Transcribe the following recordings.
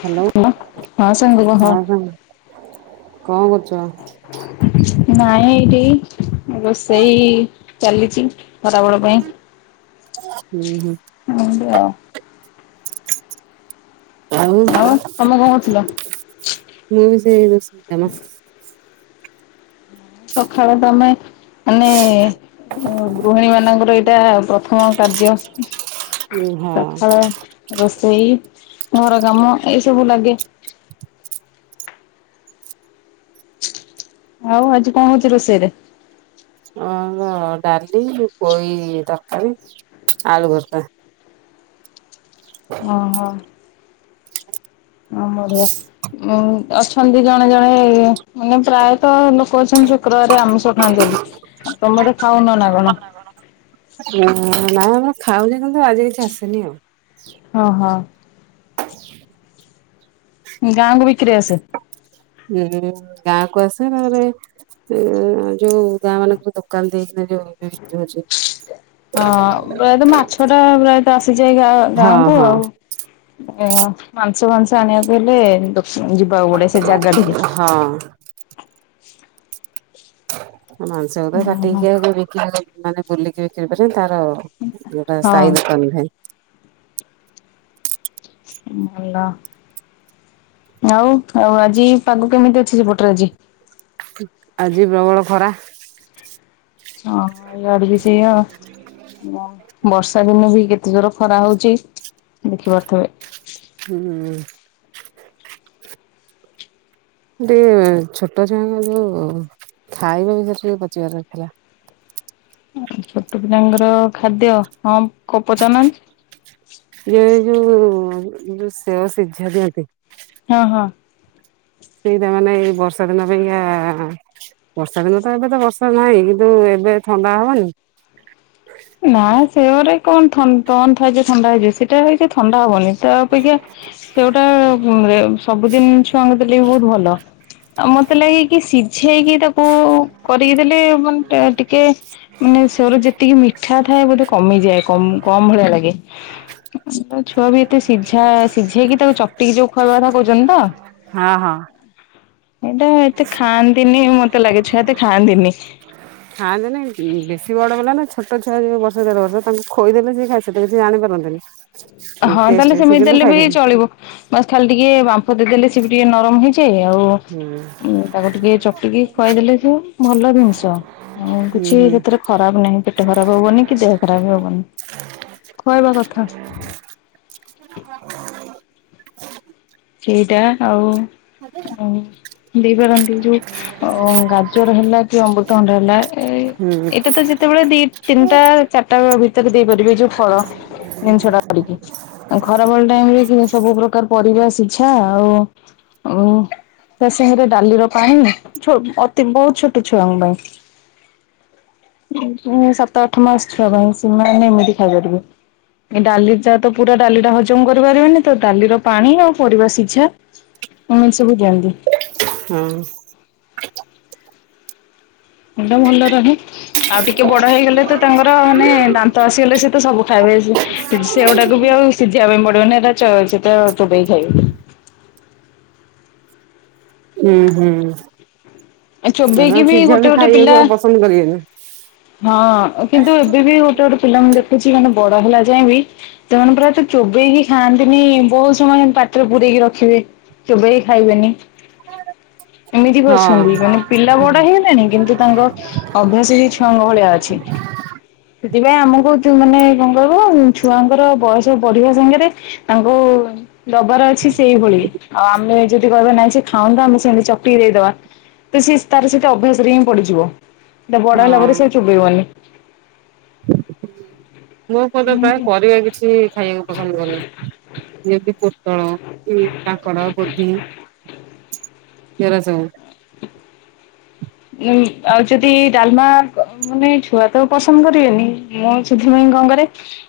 Hello ହ ହଁ ସାଙ୍ଗ କହ? ହଁ ହଁ କଣ କରୁଛ? ନାଇଁ ଏଇଠି ରୋଷେଇ ଚାଲିଛି ଖରାବେଳ ପାଇଁ। ହୁଁ ହୁଁ। ଏମିତି ଆଉ। ଆଉ ତମେ କଣ କରୁଥିଲ? ମୁଁ ବି ସେଇ ରଷେଇ କାମ। ସକାଳେ ତମେ ମାନେ ଗୃହିଣୀ ମାନେ ତାଙ୍କର ଏଇଟା ପ୍ରଥମ କାର୍ଯ୍ୟ ହଁ ସକାଳ ରୋଷେଇ ଘର କାମ ଏଇ ସବୁ ଲାଗେ। ଆଉ ଆଜି କଣ ହଉଛି ରୋଷେଇରେ? ଅଁ ଡାଲି, ପୋଇ ତରକାରୀ, ଆଳୁ ଭରତା। ଅହଃ। ଅଁ ବଢିଆ, ଉଁ ଅଛନ୍ତି ଜଣେ ଜଣେ ମାନେ ପ୍ରାୟତଃ ଲୋକ ଅଛନ୍ତି ଶୁକ୍ରବାରେ ଆମିଷ ଖାଆନ୍ତିନି। ତମେ ବୋଧେ ଖାଉନ ନା କଣ? ନା ନାଇ ଆମର ଖାଉ ଯେ, କିନ୍ତୁ ଆଜି କିଛି ଆସିନି ଆଉ। ହଁ ହଁ। ଗାଁକୁ ବିକ୍ରି ଆସେ? ହୁଁ ଗାଁ କୁ ଆସେ, ତାପରେ ଉଁ ଯୋଉ ଗାଁ ମାନଙ୍କରେ ଦୋକ ଦୋକାନ ଦେଇଥିଲେ ଯଉ ଏବେ ବିକ୍ରି ହଉଛି। ହଁ ପ୍ରାୟତଃ ମାଛଟା ପ୍ରାୟତଃ ଆସିଯାଏ ଗାଁ ହଁ ଗାଁକୁ ହଁ ଆଉ ଏଁ ମାଂସ ଫାଂସ ଆଣିବାକୁ ହେଲେ ଦୋକ ଯିବାକୁ ପଡିବ ସେ ଜାଗାଠିକି ହଁ। ମାଂସକୁ ତ ଓହୋ କାଟିକି ଆଗ ବିକି ମାନେ ବୁଲିକି ବିକ୍ରି କରିବେ ତାର ଏଟା ହଁ ସାଇ ଦୋକାନୀ ଭାଇ। ଭଲ। ଆଉ -ଆଉ ଆଜି ପାଗ କେମିତି ଅଛି ସେପଟରେ ଆଜି? ଆଜି ପ୍ରବଳ ଖରା। ଅହଃ, ଇଆଡେ ବି ସେଇଆ। ବର୍ଷା ଦିନେ ବି କେତେ ଜୋରେ ଖରା ହଉଚି ଦେଖିପାରୁଥିବେ। ହୁଁ। ଟିକେ ଛୋଟ ଛୁଆଙ୍କ ଯୋଉ ଖାଇବା ବିଷୟରେ ଟିକେ ପଚିବାର ଥିଲା। ଛୋଟ ପିଲାଙ୍କର ଖାଦ୍ୟ, ହଁ କୋ ପଚାରୁନାହାନ୍ତି? ଇଏ ଯୋଉ -ଯୋଉ ସେଉ ସିଝା ଦିଅନ୍ତି ହଁ ହଁ। ସେଇରା ମାନେ ଏଇ ବର୍ଷା ଦିନ ପାଇଁକା ବର୍ଷା ଦିନ ତ ଏବେ ତ ବର୍ଷା ନାହିଁ। କିନ୍ତୁ ଏବେ ଥଣ୍ଡା ହବନି? ନା ସେଉରେ କଣ ଥନ କଣ ଥାଏ ଯେ ଥଣ୍ଡା ହେଇଯିବ? ସେଓଟା ଥଣ୍ଡା ହବନି ତା ଅପେକ୍ଷା ସେଉଟା ଉଁ ରେ ସବୁଦିନ ଛୁଆଙ୍କୁ ଦେଲେ ବି ବହୁତ ଭଲ। ଆଉ ମତେ ଲାଗେ କି ସିଝେଇକି ତାକୁ କରିକି ଦେଲେ ମାନେ ତାର ଟିକେ ମାନେ ସେଉର ଯେତିକି ମିଠା ଥାଏ ବୋଧେ କମିଯାଏ। କମ୍ କମ ଭଳିଆ ଲାଗେ। ଛୁଆ ବି ଏତେ ସିଝା ସିଝେଇକି ତାକୁ ଚକଟିକି ଯୋଉ ଖୁଆଇବା କଥା କହୁଛନ୍ତି ତ? ହଁ ହଁ। ଏଇଟା ଏତେ ଖାଆନ୍ତିନି ମତେ ଲାଗେ ଛୁଆ ଏତେ ଖାଆନ୍ତିନି। ଖାଆନ୍ତିନି କି ବେଶୀ ବଡପିଲା ନା ଛୋଟଛୁଆ, ଯୋଉ ବର୍ଷେ ଦେଢବର୍ଷର ତାଙ୍କୁ ଖୋଇଦେଲେ ସିଏ ଖା ସେତ କିଛି ଜାଣିପାରନ୍ତିନି। ହଁ ଟେଷ୍ଟ ତାହେଲେ ସେ ସେମିତି କିନ୍ତୁ ଦେଲେ ବି ଖାଇଦେବେ। ଚଳିବ ବାସ୍ ଖାଲି ଟିକେ ବାମ୍ପ ଦେଇଦେଲେ ସେ ବି ଟିକେ ନରମ ହେଇଯି ଆଉ ହୁଁ ତାକୁ ଟିକେ ଚକିକି ଖୁଆଇଦେଲେ ସେ ଭଲ ଜିନିଷ। ଆଉ ହୁଁ କିଛି ବି ହୁଁ ସେଥିରେ ଖରାପ ନାହିଁ ପେଟ ଖରାପ ହବନି କି ଦେହ ଖରାପ ହବନି। ଖୁଆଇବା କଥା। [inaudible] ସେଇଟା ଆଉ [inaudible] ଉଁ ଦେଇପାରନ୍ତି ଯୋଉ ହଉ ଗାଜର ହେଲା କି ଅମୃତଭଣ୍ଡା ହେଲା ଏ ଏଇ ହୁଁ ଏଇଟା ତ ଯେତେବେଳେ ଦେ ତିନିଟା, ଚାରିଟା ଭିତରେ ଦେଇପାରିବେ। ଏ ଯୋଉ ଫଳ ଜିନିଷଟା। ଆ ଖରାବେଳ ଟାଇମରେ ଏଯଉ ସବୁ ପ୍ରକାର ପରିବା ସିଝା ଆଉ ଉଁ ତା ସାଙ୍ଗରେ ଡାଲିର ପାଣି ଛୋ ଅତି ବହୁତ୍ ଛୋଟ ଛୁଆଙ୍କ ପାଇଁ। ଉଁ ସାତ ଆଠ ମାସ ଛୁଆ ପାଇଁ ସେମାନେ ଏମିତି ଖାଇପାରିବେ। ଏଇ ଡାଲି ଯାତ ପୁରା ଡାଲିଟା ହଜମ୍ କରିପାରିବେନି ତଡାଲିର ପାଣି ଆଉ ପରିବା ସିଝା ଏମିତି ସବୁ ଦିଅନ୍ତି। ହଁ। ସେଟା ଭଲ ରହେ ଆଉ ଟିକେ ବଡ଼ ହେଇଗଲେତ ତାଙ୍କର ମାନେ ଦାନ୍ତ ତ ଆସିଗଲେ ସେତ ସବୁ ଖାଇବେ ସେଉ ଡ଼ାକୁବି ଆଉ ସିଝେଇବା ପାଇଁ ପଡ଼ିବନି ଏଟା ଚ ସେତ ଚୋବେଇକି ଖାଇବେ। ଉଁ ହୁଁ। ଆ ସେମାନେ ଚୋବେଇକିବି ସିଝା ବି ଗୋଟେ ଗୋଟେ ଖାଇବାକୁ ପିଲା ଆଉ ପସନ୍ଦ କରିବେନି ହଁ କିନ୍ତୁ ଏବେବି ଗୋ ଗୋଟେ ଗୋଟେ ପିଲା ମୁଁ ଦେଖିଚି ମାନେ ବଡ଼ ହେଲା ଯାଏଁବି ସେମାନେ ପୁରା ଏତେ ଚୋବେଇକି ଖାଆନ୍ତିନି ବହୁତ୍ ସମୟ ଏମିତି ପାଟିରେ ପୁରେଇକି ରଖିବେ। ଚୋବେଇ ଖାଇବେନି ଏମିତିବି ହଁ ଅଛନ୍ତି ମାନେ ପିଲା ବଡ଼ ହେଇଗଲାଣି କିନ୍ତୁ ତାଙ୍କ ଅଭ୍ୟାସବି ଛୁଆଙ୍କ ଭଳିଆ ଅଛି।। ସେଥିପାଇଁ ଆମ କହୁଚୁ ମାନେ କଣ କହିବ ଛୁଆଙ୍କର ବୟସ ବଢିବା ସାଙ୍ଗରେ ତାଙ୍କୁ ଦବାର ଅଛି ସେଇଭଳି ଆଉ ଆମେ ଯଦି କହିବା ନାହିଁ ସେଖାଉନ୍ତା ଆମେ ସେମିତି ଚଟକି ଦେଇଦବା ତ ସେ ତାର ସେଇଟା ଅଭ୍ୟାସରେହିଁ ପଡ଼ିଯିବ ତା ବଡ଼ ହେଲା ହଁ। ପରେ ସେଚୋବେଇବନି ହୁଁ ମୋ ପୁଅତ ଏମିତି ପ୍ରାୟେ ଆଉ। ପରିବା କିଛି ଖାଇବାକୁ ପସନ୍ଦ କରୁନି। ଯେମିତି ପୋଟଳ ଏ କାଙ୍କଡ଼ କୋବି ଏରା ସବୁ ଉ ଆଉ ଯଦି ଡ଼ାଲମା ମାନେ ଛୁଆତ ପସନ୍ଦ କରିବେନି ମୁଁ ସେଥିପାଇଁ କଣ କରେ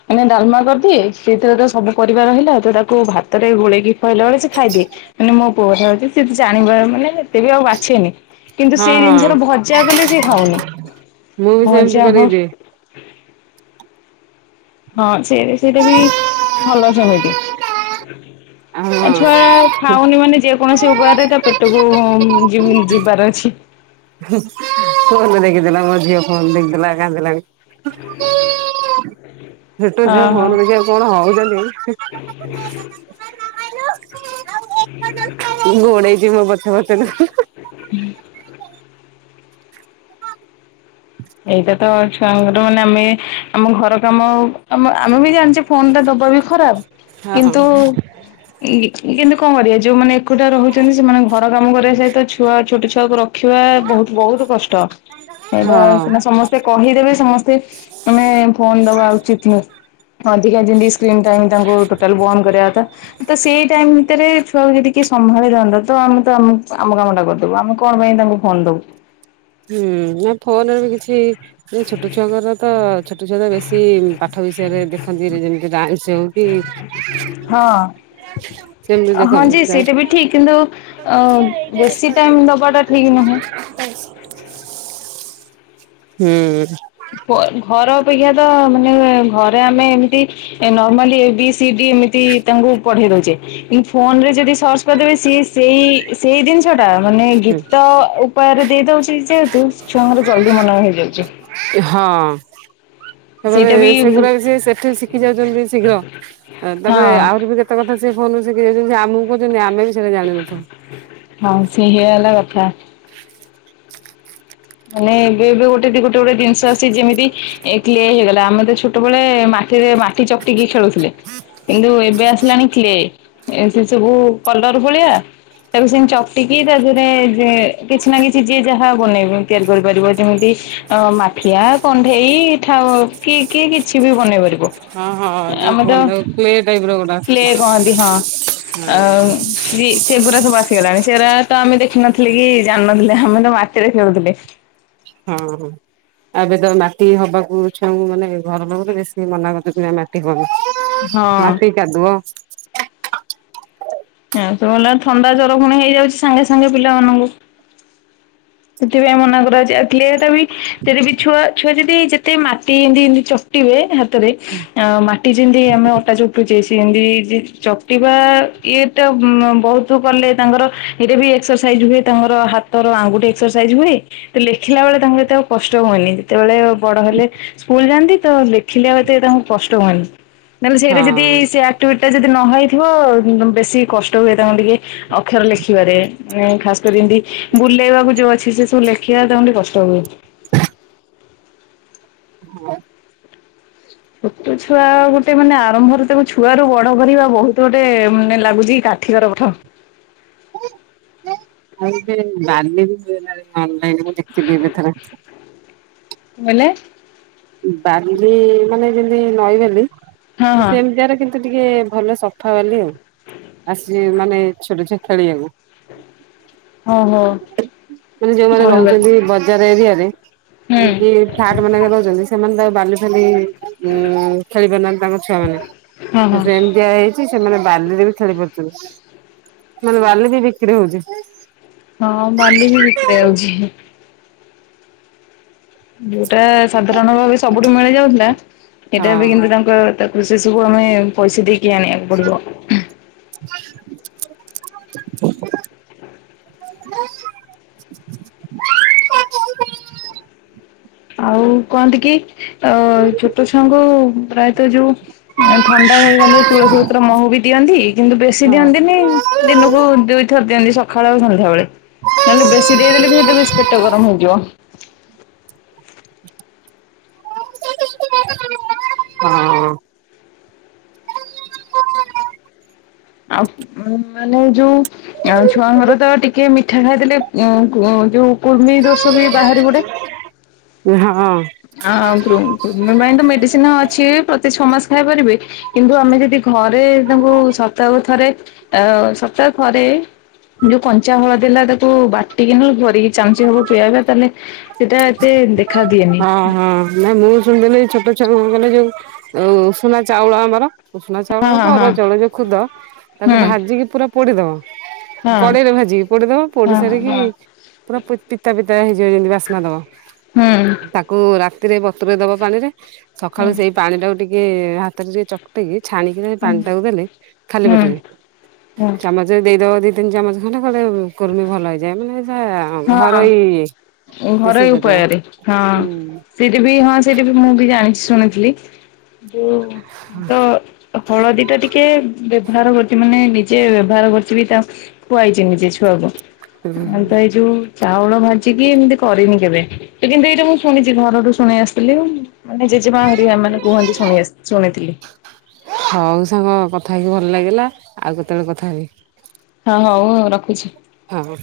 ମାନେ ଡ଼ାଲମା କରିଦିଏ ସେଥିରେ ଯୋଉ ସବୁ ପରିବା ରହିଲା ତତାକୁ ଭାତରେ ଗୋଳେଇକି ଖହଲା ବେଳେ ସେ ଖାଇଦିଏ ମାନେ ମୋ ପୁଅରଅଛି ଜାଣି ମାନେ ଏତେବି ଆଉ ବାଛେନି କିନ୍ତୁ ସେ ହଁ ସେଇ ହଁ। ଜିନିଷରେ ଭଜା କଲେ ସେ ଖାଉନି ମୁଁ ବି ସେମିତି ଭଜା କରିକି ହଁ ଦିଏ। ହଁ ସେ ସେଇଟାବି ଭଲ ସେମିତି। ହଁ। ଆ ଛୁଆା ଖାଉନି ମାନେ ଯେକୌଣସି ଉପାୟରେ ତା ପେଟକୁ ଯି ଯିବାର ଅଛି। ଫୋନ୍ ଦେଖିଦେଲା ମଝିଅ ଫୋନ୍ ଦେଖିଦେଲା କାନ୍ଦିଲାଣି। ଛୋଟ ଛୁଆ ଫୋନ୍ ହଁ ଦେଖାଇବା ହଁ ପାଇଁ କଣ ହଉଚନ୍ତି। [inaudible] ଗୋଡ଼େଇଚି ମୋପଛେ ପଛେ ହୁଁ। ଏଇଟାତ ଛୁଆଙ୍କର ମାନେ ଆମେ ଆମ ଘର କାମ ଆମ ଆମେବି ଜାଣିଚ ଫୋନଟା ଦବାବି ଖରାପ୍ ହଁ। କିନ୍ତୁ [inaudible] ଇ କିନ୍ତୁ କଣ କରିବା ଯୋଉମାନେ ଏକୁଟା ରହୁଛନ୍ତି ସେମାନେ ଘର କାମ କରିବା ସହିତ ଛୁଆ ଛୋଟ ଛୁଆକୁ ର ରଖିବା ବହୁତ୍ ବହୁତ୍ କଷ୍ଟ। [unintelligible] ଏଇଟା ସିନା ସମସ୍ତେ କହିଦେବେ ସମସ୍ତେ ଆମେ ଫୋନ୍ ଦବା ଉଚିତ୍ ନୁହେଁ। ହଁଧିକା ସ୍କ୍ର ଟାଇମ୍ ତାଙ୍କୁ ଟୋଟାଲ ବନ୍ଦ କରିବା କଥା ତ ସେଇ ଟାଇମ୍ ଭିତରେ ଛୁଆକୁ ଯଦି କିଏ ସମ୍ଭାଳି ରଖନ୍ତାତ ଆମେତ ଆମ କାମଟା କରିଦବୁ ଆମେ କଣ ପାଇଁ ତାଙ୍କୁ ଫୋନ୍ ଦବୁ। ହୁଁ ନା ଫୋନରେ ବି କିଛି ଛୋଟ ଛୁଆଙ୍କର ତ ଛୋଟ ଛୁଆ ତ ବେଶୀ ପାଠ ବିଷ ୟରେ ଦେଖନ୍ତି ଯେମିତି ରାଇମସ ହଉ କି ହଁ। ସେମିତି ହଁ ଦେଖନ୍ତି ଯେ ହୁଁ ସେଇଟା ବି ଠିକ କିନ୍ତୁ ଅ ବେଶୀ ଟାଇମ ଦବାଟା ଠିକ ନୁହେଁ। ହୁଁ। ଘର ଅପେକ୍ଷା ତ ମାନେ ଘରେ ଆମେ ଏମିତି normally A B C B ଏମିତି ତାଙ୍କୁ ପଢେଇ ଦଉଚେ। କି ଫୋନ ରେ ଯଦି ସର୍ଚ୍ଚ କରି ଦେବେ ସିଏ ସେଇ ସେଇ ଜିନିଷ ଟା ମାନେ ଗୀତ ଉପାୟରେ ଦେଇ ଦଉଚି ଯେହେତୁ ଛୁଆଙ୍କର ଜଲଦି ମନେ ହେଇଯାଉଚି। ହଁ। ତାପରେ ସେଇଟା ହଁ ସେଗୁଡା ବି ସିଏ ସେଠି ଶିଖି ଯାଉଚନ୍ତି ଶୀଘ୍ର। ତାପରେ ଆହୁରି ବି କେ ତେ କଥା ସେ ଫୋନରୁ ସିକି ଯାଉଚନ୍ତି ଆମକୁ କହୁଚନ୍ତି ଆମେ ବି ସେଟା ଜାଣିନଥାଉ। ହଁ ସେଇଆ ହେଲା କଥା। ମାନେ ଏବେ ଏବେ ଗୋଟେ ଦି ଗୋଟେ ଗୋଟେ ଜିନିଷ ଅଛି ଯେମିତି କ୍ଳେ ହେଇଗଲା ଆମେ ତ ଛୋ ଟବେଳେ ମାଟିରେ ମାଟି ଚକଟିକି ଖେଳୁଥିଲେ। କିନ୍ତୁ ଏବେ ଆସିଲାଣି କ୍ଳେ ଏ ସେ ସବୁ କଲର ଭଳିଆ ତାକୁ ସେମି ଚଟିକି ତା ଦେହରେ କିଛି ନା କିଛି ଯିଏ ଯାହା ବନେଇବି। ତିଆରି କରିପାରିବ ଯେମିତି ଅ ମାଠିଆ କଣ୍ଢେଇ ଠ କିଏ କିଏ କିଛି ବି ବନେଇ ପାରିବ। ହଁ ହଁ ଯୋଉ ଆମେ ତ କୁହନ୍ତୁ ପ୍ଲେ ଟାଇପ ର ଗୋଟେ କ୍ଳେ କହନ୍ତି ହଁ। ଆସୁଛି [unintelligible] ସେ ପୁରା ସବୁ ଆସିଗଲାଣି ସେଇଟା ତ ଆମେ ଦେଖିନଥିଲେ କି ଜାଣିନଥିଲେ ଆମେ ତ ମାଟିରେ ଖେଳୁଥିଲେ। ହଁ ହଁ। ଆବେ ତ ମାଟି ହବାକୁ ଛୁଆଙ୍କୁ ମାନେ ଘର ଲୋକ ତ ବେଶୀ ମନା କରୁଚନ୍ତି ନା ମାଟି ହନି। ହଁ ମାଟି କାଦୁଅ ଏ ସବୁ ହେଲା ଥଣ୍ଡା ଜ୍ୱର ପୁଣି ହେଇଯାଉଚି ସାଙ୍ଗେ ସାଙ୍ଗେ ପିଲାମାନଙ୍କୁ। ସେଥିପାଇଁ ମନା କରାଯାଏ। ଆ କ୍ଳେ ଟା ବି ସେ ବି ଛୁଆ ଛୁଆ ଯଦି ଯେତେ ମାଟି ଏମତି ଏମତି ଚକଟିବେ ମାଟି ଯେମିତି ଆମେ ଅଟାଚକଟୁଚେ ସେମତି ଯେ ଚକଟିବା ଇଏଟା ବହୁତ କଲେ ତାଙ୍କର ସେଇଟା ବି ଏକ୍ସରସାଇଜ ହୁଏ ତାଙ୍କର ହାତର ଆଙ୍ଗୁଠି ଏକ୍ସରସାଇଜ ହୁଏ। ତ ଲେଖିଲା ବେଳେ ତାଙ୍କୁ ଏତେ ଆଉ କଷ୍ଟ ହୁଏନି ଯେତେବେଳେ ବଡ ହେଲେ ସ୍କୁଲ ଯାଆନ୍ତି ତ ଲେଖିଲେ ବାଏତେ କଷ୍ଟ ହୁଏନି। ନହେଲେ ହଁ। ସେଇଟା ଯଦି ଆଉ ସେ ଆକ୍ଟିଭିଟିଇସଟା ଯଦି ନ ହେଇଥିବ ବେଶୀ କଷ୍ଟ ହୁଏ ତାଙ୍କ ଟିକେ ଅକ୍ଷର ଲେଖିବାରେ ଖାସକରି ବୁଲେଇବାକୁ ଯୋଉ ଅଛି ସେ ସବୁ ଲେଖିବା ତାଙ୍କୁ ଟିକେ କଷ୍ଟ ହୁଏ। [inaudible] ଛୋଟ ଛୁଆ ଗୋଟେ ମାନେ ଆରମ୍ଭରୁ ତାକୁ ଛୁଆରୁ ବଡ କରିବା ବହୁତ ଗୋଟେ ମାନେ ଲାଗୁଚି କା ଠିକର ପାଠ। ଆଉ ଏ ବାଲି ବି ହୁଏଲାଣି ଅନଲାଇନ ମୁ ଦେଖିବି ଏବେଥରେ। [unintelligible] ବାଲି ମାନେ ଯେମିତି ନଈ ବଲି ହଁ ହଁ ସେମିତି ଆରେ ମତେ ଟିକେ ଭଲ ସଫାବାଲି ଆଉ ଆସଛି ମାନେ ଛୋଟ ଛୁଆ ଖେଳିବାକୁ। ଓହୋ। ମାନେ ଯୋଉମାନେ ରହୁଛନ୍ତି ବଜାର ଏରିଆରେ ଏମତି ହୁଁ ଫ୍ଲାଟ ମାନଙ୍କରେ ରହୁଚନ୍ତି ସେମାନେ ତ ଆଉ ବାଲି ଫାଲି ଉଁ ଖେଳି ପାରୁନାହାନ୍ତି ତାଙ୍କ ଛୁଆମାନେ ହଁ ହଁ ତ ସେମ ଦିଆ ହେଇଛି ସେମାନେ ବାଲିରେ ବି ଖେଳି ପାରୁଛନ୍ତି ମିନେ ବାଲି ବି ବିକ୍ରି ହଉଛି। ହଁ ବାଲିବି ଭିତରେ ହଉଛି। ଯୋଉଟା ସାଧାରଣ ଭାବେ ସବୁଠୁ ମିଳି ଯାଉଥିଲା ହଁ। ସେଇଟା ଏବେ କିନ୍ତୁ ତାଙ୍କ ତ ସେ ସବୁ ଆମେ ପଇସା ଦେଇକି ଆଣିବାକୁ ପଡିବ। [inaudible] ଆଉ କହନ୍ତି କି ଅ ଛୋଟ ଛୁଆଙ୍କୁ ପ୍ରାୟତଃ ଯୋଉ। ଥଣ୍ଡା ହେଇଗଲେ ତୁଳସୀ ପତ୍ର ମହୁ ବି ଦିଅନ୍ତି କିନ୍ତୁ ବେଶୀ ହଁ। ଦିଅନ୍ତିନି। ଦିନୁକୁ ଦୁଇଥର ଦିଅନ୍ତି ସଖ ଖାଳ ଆଉ ସନ୍ଧ୍ୟାବଳେ ନହେଲେ ବେଶୀ ଦେଇଦେଲେ ବି ସେଇଟା ବେଶୀ ପେଟ ଗରମ ହେଇଯିବ। [unintelligible] ଆଉ ଉଁ ମାନେ ଯୋଉ ଆଁ ଛୁଆଙ୍କର ତ ଟିକେ ମି ଠା ଖାଇଦେଲେ ଉଁ ଉଁ ଯୋଉ କୁର୍ମି ଦୋଷ ବି ବାହାରି ପଡ଼େ। ଏ ହଁ। ଆଉ କୃମ କୃମିପାଇଁ ତ ହଁ। ମେଡିସିନ ଅଛି ପ୍ରତି ଛଅ ମାସ ଖାଇ ପାରିବେ। କିନ୍ତୁ ଆମେ ଯଦି ଘରେ ତାଙ୍କୁ ସପ୍ତାହ ଥରେ ଆ ସପ୍ତାହ ଥରେ। ଯୋଉ କଞ୍ଚା ହଳଦି ଥିଲା ତାକୁ ବାଟିକିନି ଘୋରିକି। ଚାମଚିଏ ହବ ପିଆଇବା ତାହେଲେ ସେଇଟା ଏତେ ଦେଖା ଦିଏନି। ହଁ ହଁ ନାଇ ମୁଁ ଶୁଣିଥିଲି ଛୋଟ ଛୁଆମାନଙ୍କୁ ଯୋଉ ଉଷୁନା ଚାଉଳ ଆମର। ଉଷୁନା ଚାଉଳ ହଁ ହଉ କି ହଁ ଅରୁଆ ଚାଉଳ ଯୋଉ ଖୁଦ ହଁ ତାକୁ ହୁଁ ଭାଜିକି ପୁରା ପୋଡିଦବ। କଡେଇରେ ହଁ ଭାଜିକି ପୋଡିଦବ ପୋଡି ହଁ ସାରିକି ହଁ ପୁରା ପିତା ପିତା ହେଇଯିବ ଯେମତି ବାସ୍ନା ଦବ। ହୁଁ। ତାକୁ ରାତିରେ ବତୁରେଇ ଦବ ପାଣିରେ ସଖାଳୁ ହୁଁ ସେଇ ପାଣିଟାକୁ ଟିକେ ହାତରେ ଟିକେ ଚକୁ ଚକ ଟିକି ଛାଣିକି ସେଇ ପାଣିଟାକୁ ଦେଲେ ହୁଁ ହୁଁ ଖାଲିପେଟରେ ହୁଁ ଚାମଚ ଦେଇଦବ ଦି ତିନି ଚାମଚ। ମାନେ କୁଆଡେ କୁର୍ମି ଭଲ ହେଇଯାଏ ମାନେ ଯା ହଁ ଘରୋଇ ଉପଚାର ଉପାୟରେ। ହଁ ସେଇଟା ବି ହଁ ସେଇଟା ବି ମୁଁ ବି ଜାଣିଛି ଶୁଣିଥିଲି। ଯୋଉ ତ। ହଳଦୀ ଟା ଟିକେ ବ୍ୟବହାର କରିଛି ମାନେ ନିଜେ ବ୍ୟବହାର କରିଛି ବି ତ ଖୁଆଇଛି ନିଜେ ଛୁଆକୁ ଆଉ ହୁଁ। ତ ଏଇ ଯୋଉ ଚାଉଳ ଭାଜିକି ଏମିତି କରିନି କେବେ। ତ କିନ୍ତୁ ଏଇଟା ମୁଁ ଶୁଣିଛି ଘରଠୁ ଶୁଣି ଆସିଥିଲି। ମାନେ ଜେଜେମା ହରିକା ଏମାନେ କୁହନ୍ତି ଶୁଣି ଆସ ଶୁଣିଥିଲି। ହଉ ସାଙ୍ଗ କଥା ହେଇକି ଭଲ ଲାଗିଲା ଆଉ କେତେବେଳେ କଥା ହେବି। ହଁ ହଉ ଆଉ ରଖୁଛି। ହଁ।